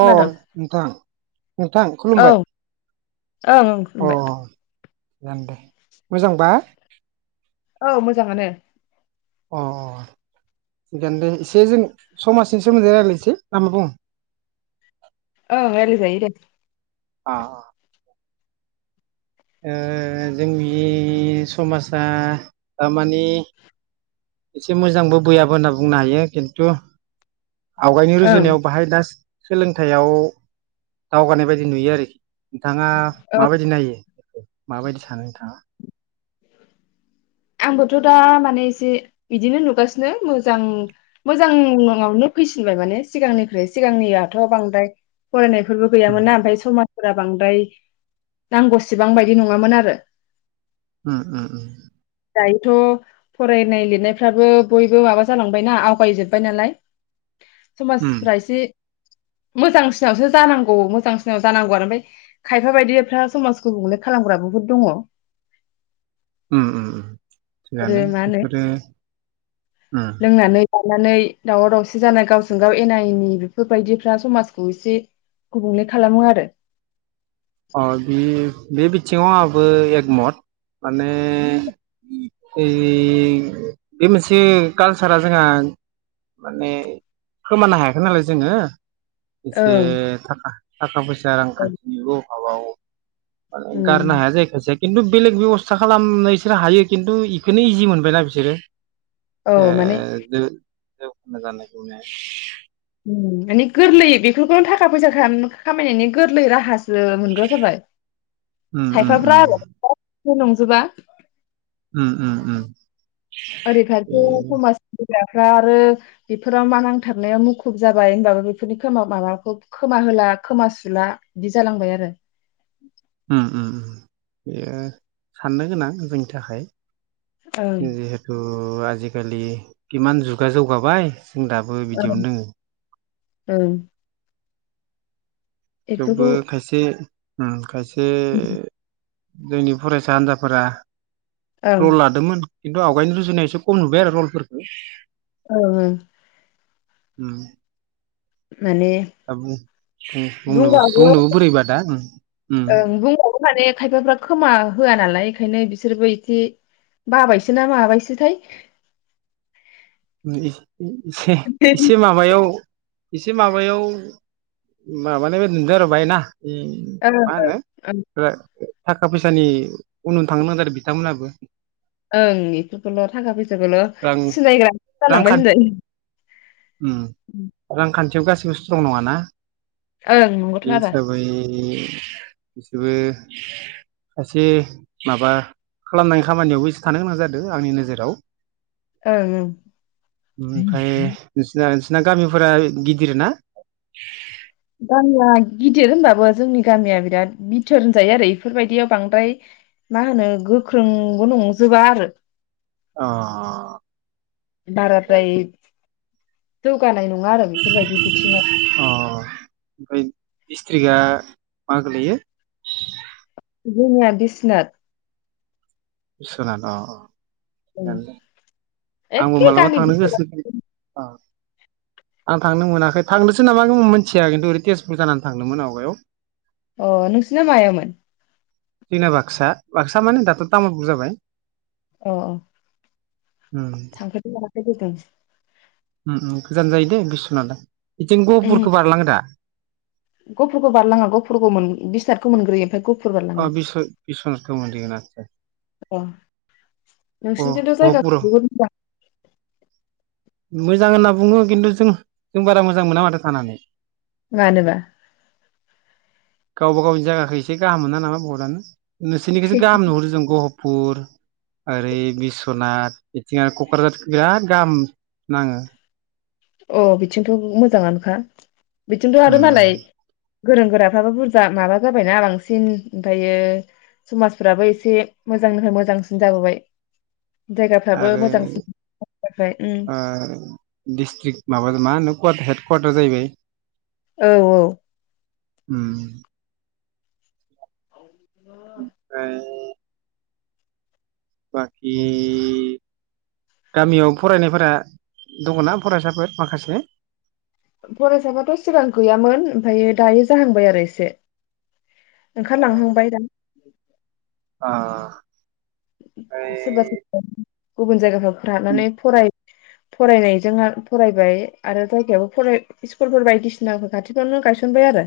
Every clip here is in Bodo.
अ नोंथां नोंथां औ खुलुमबाय। ओं ओं खुलुमबाय। जोन दे मोजांबा? औ मोजाङानो अ अ थिगानो दे एसे जों समाजनि सोमोन्दै रायलायनोसै नामा बुङो? औ रायलाय जायो दे। अ ओ जोंनि समाजा थारमानि एसे मोजांबो बैयाबो होनना बुंनो हायो खिन्थु। आवगायनि ओं रुजुनायाव बाहाय दा सोलोंथाइयाव दावगानाय बायदि नुयो आरोखि नोंथाङा ओं माबायदि नायो माबायदि सानो नोंथाङा? आंबोथ' दा माने एसे बिदिनो नुगासिनो मोजां मोजांआवनो फैसिनबाय माने सिगांनिख्रु सिगांनियाथ' बांद्राय फरायनाय। फोरबो उम गैयामोना ओमफ्राय समा फोरा बांद्राय नांगौसेबां बायदि नङामोन आरो उम उम उम दायोथ' फरायनाय लिरनायफ्राबो बयबो माबा जालांबायना आवगायजोबबाय नालाय उम समासफोरा एसे मोजांसिनावसो जानांगौ मोजांसिनाव जानांगौ आरो ओमफाय खायफा बायदिफ्रा समाजखौ गुबुंले खालामग्रा बुहुद दङ। उम उम आरो थिगनो मा होनो बेफोरो लानानै दावराव दावसि जानाय गावजों गाव एना एनि बेफोरबायदिफ्रा समाजखौ एसे गुबुंले खालामो आरो अ बे बे बिथिङाव आंहाबो एक मथ माने बे बे मोनसे कालसारा जोंहा माने खोमानो हायाखै नालाय जोङो एसे ओं थाखा थाखा फैसा रां ओं कान्थिनिउ अबाव माने गारनो उम हाया जायो खायसे खिन्थु बेलेग बेबस्था खालामनो बिसोरो हायो खिन्थु बेखौनो इजि मोनबायना बिसोरो औ ओ माने दो जौ [inaudible] उम माने गोरलै बेफोरखौ थाखा फैसा खाला-खामायनायनि गोरलै राहासो जो मोनग्रा जाबाय उम उम खायफाब्रा उम [unintelligible] बेबो नंजोबा उम उम उम बे रैखाखौ समाजनि फानग्राफ्रा आरो बेफोराव मा नांथाबनायाव मुखुब जाबाय होनबाबो बेफोरनि खोमा माबाखौ खोमा होला खोमा सुला बिदि जालांबाय आरो ओ उम उम बेयो साननो गोनां जोंनि थाखाय ओं जिहेतु आजि आजिखालि इमान जुगा जौगाबाय जों दाबो ओं बिदियावनो दोङो ओं थेवबो बेफोरखौ खायसे उम खायसे जोंनि फरायसा हान्जाफोरा ओं रल लादोंमोन खिन्थु आवगायनो रुजुनाय एसे खम नुबाय आरो रलफोरखो। ओं ओं उम माने बुं बुंनो बुंबाबो बुंनोबो बोरैबा दा ओं बुंबाबो माने खायफाफ्रा खोमा होआ नालाय ओंखायनो बिसोरबो इदि बाबायसोना माबायसोथाय ओम एसे एसे एसे माबायाव एसे माबायाव माबानाय नुदो आरो बाय ना ओम ओं मा ओं होनो थाखा फैसानि उन उन थांनो नागिरो बिथांमोनहाबो ओं बेफोरखौल थाखा फैसाखौल रां सिनायग्रा जालांबाय रांखान होनदो खान्थियाव गासिबो स्त्रं नङा ना ओं नंगौथ' आरो बिसोबो खायसे माबा खालामनायनि खामानियावबो एसे थानो गोनां जादों आंनि नोजोराव ओं ओं ओमफ्राय नोंसिना सिना गामिफोरा गिदिर ना? गामिया गिदिर होनबाबो जोंनि गामिया बिराद बिथोर होनजायो आरो इफोरबायदियाव बांद्राय मा होनो गोख्रोंबो नंजोबा आरो अ बाराद्राय जौगानाय नं अ ओमफाय दिसथ्रिगा मा गोलैयो जोंनिया बिसनाथ बिस्वनाथ‌ अ अ ओं थिगानो दे। आंबो एखे मालाबा गामि थांनो गोसो जायो आं थांनो मोनाखै थांनोसो नामा मिथिया खिन्थु ओरै तेजपुर जानानै थांदोंमोन आवगायाव अ नोंसोरना मायावमोन? जोंना बाक्सा बाक्सा माने दाथ' तामुलपुर जाबाय। औ थांफेरनो मोनाखै दे दस [unintelligible] उम उम गोजान जायो दे बिस्वनाथा बिथिं गहपुरखौ बारलाङो दा गहफुरफोरखौ बारलाङा गहफुरखौ मोन बिस्वनाथखौ मोनग्रोयो ओमफ्राय गहफुर अ बारलाङो। बिस्व बिस्वनाथखौ मोनहैगोन आदसा औ [unintelligible] नोंसोरथिथ जायगा गहपुर [unintelligible] मोजां होनना बुङो खिन्थु जों जों बारा मोजां मोना माथो थानानै। मानोबा गावबा गावनि जायगाखौ एसे गाहाम मोना नामा बहतानो नोंसोरनिखौसो गाहाम नुहरो जों गह पुर ओरै बिस्वनाथ बिथिं आरो क'क्राझार बिराद गाहाम नाङो। अ बिथिंथ' मोजाङानोखा। बिथिंथ' उम आरो मालाय गोरों गोराफ्राबो बुरजा माबा जाबायना बांसिन ओमफ्रायो समाजफोराबो एसे मोजांनिफ्राय मोजांसिन जाबोबाय। जायगाफ्राबो आरो मोजांसिन जाबाय उम ओ डिस्ट्रिक माबा मा होन कुवाट हेड कवाटार जाहैबाय। औ औ उम औ ओमफ्राय बाखि गामियाव फरायनायफोरा दङना फरायसाफोर माखासे? फरायसाफाथ' सिगां गैयामोन ओमफ्रायायो दायो जाहांबाय आरो एसे ओंखारलांहांबाय दा ओ ओमफाय सोरबा गुबुन जायगा फाव रानानै फराय फरायनायजों ओ फरायबाय आरो जायगायाबो फ स्कुलफोर बायदिसिनाफोर खाथिफ्रावनो गायसनबाय आरो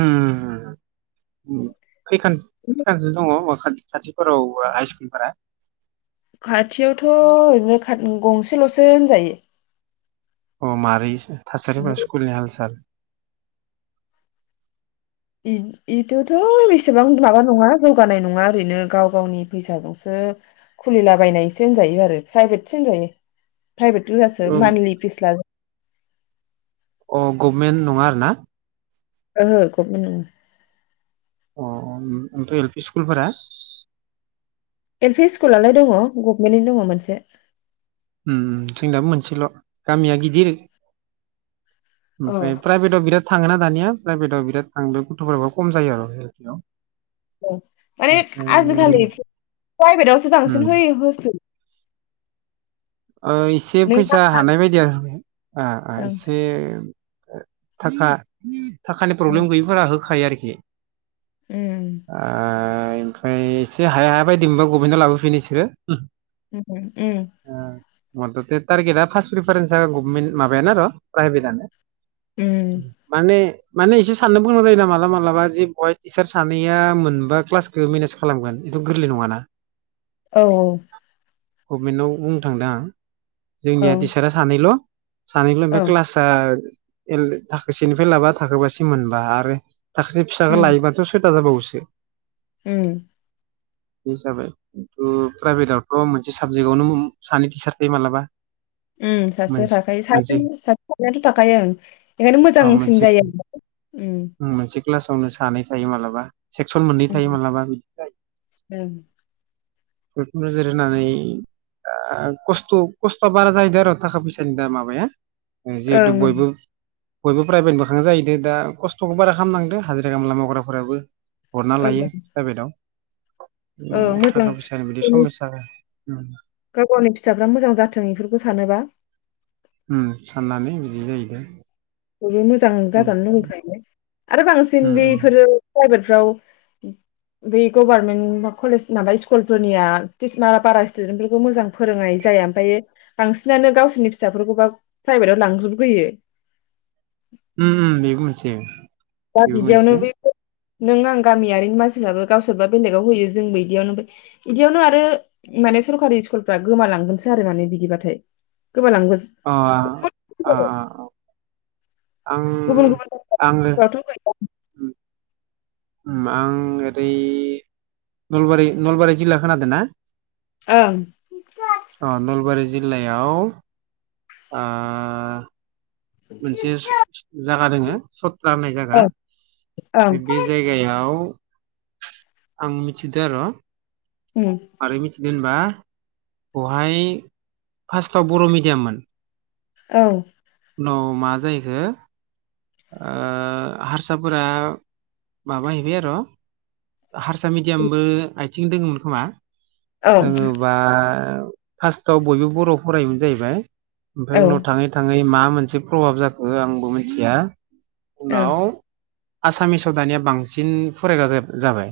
उम हम हम खैखानस-खैखानसो दङ माख खाथिफोराव हाइ स्कुलफोरा खाथियावथ' ओरैनो खा गंसेल'सो होनजायो। अ मारै सोल थासारिफोरा स्कुलनि हाल साल इद-इदोथ' बेसेबां माबा नङा जौगानाय नङा ओरैनो गाव गावनि फैसाजोंसो खुलिलाबायनायसो होनजायो आरो प्राइभेटसो होनजायो। प्राइभेटगोजासो मान्थलि फिस लाजो अ गभमेन्ट नङा आरोना ओहो गभमेन्ट नङा। अ अ उम उम ओमफाय एल पि स्कुलफोरा एल पि स्कुलालाय दङ गभनमेन्टनि दङ मोनसे जोंनाबो मोनसेल' गामिया गिदिर औ ओमफ्राय प्राइभेट अ बिराद थाङोना दानिया प्राइभेटआव बिराद थांदो गथ'फोराबो खम जायो आरो जखियाव। औ माने आजिखालि प्राइभेटावसो बांसिन उम होयो होस ओ एसे नों फैसा हानाय बायदि आरो ओ ओ ओं एसे थाखा थाखानि ओं प्रब्लेम गैयैफोरा हो होखायो आरोखि उम ओ ओमफ्राय एसे हाया हाया बायदि मोनबा गभमेन्टआव लाबोफिनो इसोरो। ओ उम ओम मथथे टारगेटआ फार्स्ट रिफारेन्सआ गभमेन्ट माबायानो आरो प्राइभेटआनो उम माने माने एसे साननो बुंनो जायोना मालाबा मालाबा जे बहाय टिचार सानैया मोनबा क्लासखौ मेनेज खालामगोन एथ' गोरलै नङाना औ औ गभमेन्टआव बुंनो थांदों आं औ जोंनिया टिसारा सानैल' सानैमोन ओमफाय औ क्लासा थाखोसेनिफ्राय लाबा थाखोबासि मोनबा आरो थाखोसे फिसाखौ लायोबाथ' स [unintelligible] बावोसो उय बे जाबाय उम प्राइभेटआवथ' मोनसे साबजेक्टआवनो सानै टिचार बे मालाबा उम सासेयाव मोनसे थाखायो सासे मोनसे सानैथ' थाखायो ओं ओंखायनो मोजांसिन जायो‌‌ आरो‌ना‌ ओम मोनसे क्लासावनो सानै थायो मालाबा। सेक्सन मोननै उम थायो मालाबा बिनिफ्राय ओं नोजोर होनानै ओ दा खस्थ' खस्थ'आ बारा जाहैदों आरो थाखा फैसानि दा माबाया। जिहेथु ओं बयबो बयबो प्राइभेट बोखां जाहैदों दा खस्थ'खौ बारा खालामनांदो हाजिरा खामला मावग्राफोराबो हरना ओं लायो प्राइभेटआव ओं मोजां थाखा फैसा बिदि समयसा ओं गाव गावनि फिसाफ्रा मोजां जाथों बेफोरखौ सानोबा ओम साननानै बिदि जाहैदों बयबो मोजां जाजानो लुगैखायो। आरो उम बांसिन बेफोरो प्राइभेट बेफ्राव बै गभारनमेन्ट कलेज माबा स्कुलफोरनिया टिचमारा बारा स्टुदेन्त फोरखौ मोजां फोरोंनाय जाया ओमफायो बांसिनानो गावसोरनि फिसाफोरखौबा प्राइभेटाव लांज्रोबग्रोयो। उम उम बेबो मोनसे दा बेबो बिदियावनो मोनसे बैफोर नों आं गामियारिनि मानसिफ्राबो गावसोरबा बेलेगाव होयो जोंबो इदियावनो इदियावनो आरो माने सरकारि स्कुलफ्रा गोमालांगोनसो आरो माने बिदिबाथाय गोमा अ अ लांगोन आं गुबुन गुबुन [unintelligible] उम आं ओरै नलबारि नलबारि जिल्ला खोनादों ना ओं अ नलबारि जिल्लायाव आ मोनसे जा [unintelligible] खालामनाय जायगा ओं ओं बे जायगायाव आं मिथिदों आरो उम जेनेबा बेहाय फार्स्टआव बर' मिडियाममोन औ उनाव मा जाहैखो आ हारसाफोरा माबाहैबाय आर' हारसा मिडियामबो आयथिं दोङोमोन खोमा औ दोङोबा फास्ट आव बयबो बर'आव फरायोमोन जाहैबाय ओमफाय औ उनाव थाङै थाङै मा मोनसे प्रभाब जाखो आंबो मिथिया ओ उनाव आसामिसाव दानिया बांसिन फरायग्रा जाबाय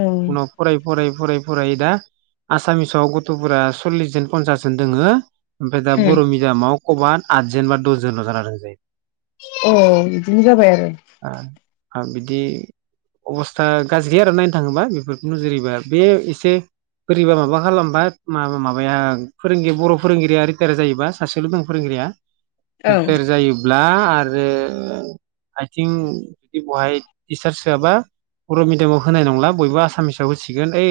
ओं उनाव फरायै फरायै फराय फरायै दा आसामिसाव गथ'फोरा सल्लिस जोन पनसास जन दोङो ओमफाय दा बर' अ मिडियामाव आदजोन बा दसजोनल' जाना दंजाहैबाय औ इदिनो जाबाय आरो बिदि अबस्था गाज्रि आरो नायनो थाङोबा बेफोरखौ नोजोर होयोबा बे एसे बोरैबा माबा खालामबा माबाया फोरोंगिरि बर' फोरोंगिरिया रिटायार जायोबा सासेल' दं फोरोंगिरिया ओं रिटायार जायोब्ला आरो आरो आइथिं जुदि बहाय टिचार्स होआबा बर' मिडियामाव होनाय नंला बयबो आसामामिसाव होसिगोन ओइ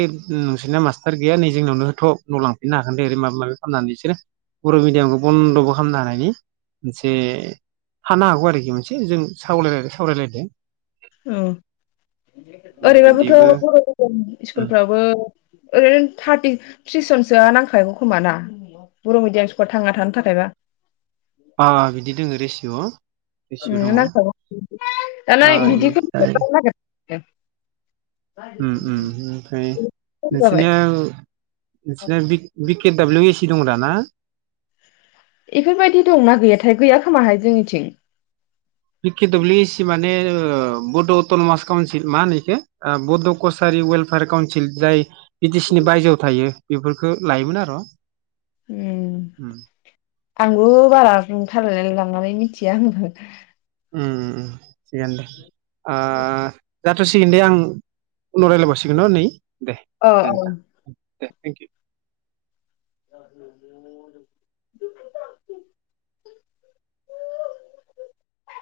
नोंसोरना मास्टार गैया नै जोंनियावनो होथ' न' लांफिननो हागोन दे ओरै माबा माबि खालामनानै बिसोरो बर' मिडियामखौ बन्द'बो खालामनो हानायनि मोनसे हानो हागौ आरोखि मोनसे जों साव सावरायलायदों औ बिदिबो ओरैबाबोथ'' [unintelligible] स्कुलफ्रावबो ओरैनो थार्टि थ्रिस जनसोआ नांखागागौ खोमाना बर' मिडियाम स्कुलाव थांना थानो थाखायबा अ बिदि दङो रेसिय' उम नांखागौ [unintelligible] नों बिदिखौ ओमफ्राय ए उम उम ओमफ्राय जाबाय नोंसिनिया नोंसिनिया बिद बिद के दाब्लिउ एसि दं दा ना? इफोरबायदि दंना गैयाथाय गैया खोमाहाय जोंनिथिं। बि‌ के दाब्लिउ एसि माने माने ओ बड अटन'मास काउन्सिल मा होनो इखो बड' कसारि वेलफेयार काउन्सिल जाय बिटिसि नि बायजोआव थायो बेफोरखो लायोमोन आर'। उम आंबो बारा रोंथारलायलां नानै मिथिया आंबो। उम उम थिगानो दे ओ जाथसिगोन दे आं उनाव रायलायबावसिगोन न' नै दे औ दे औ नोंथां दे थेंक इउ [unintelligible]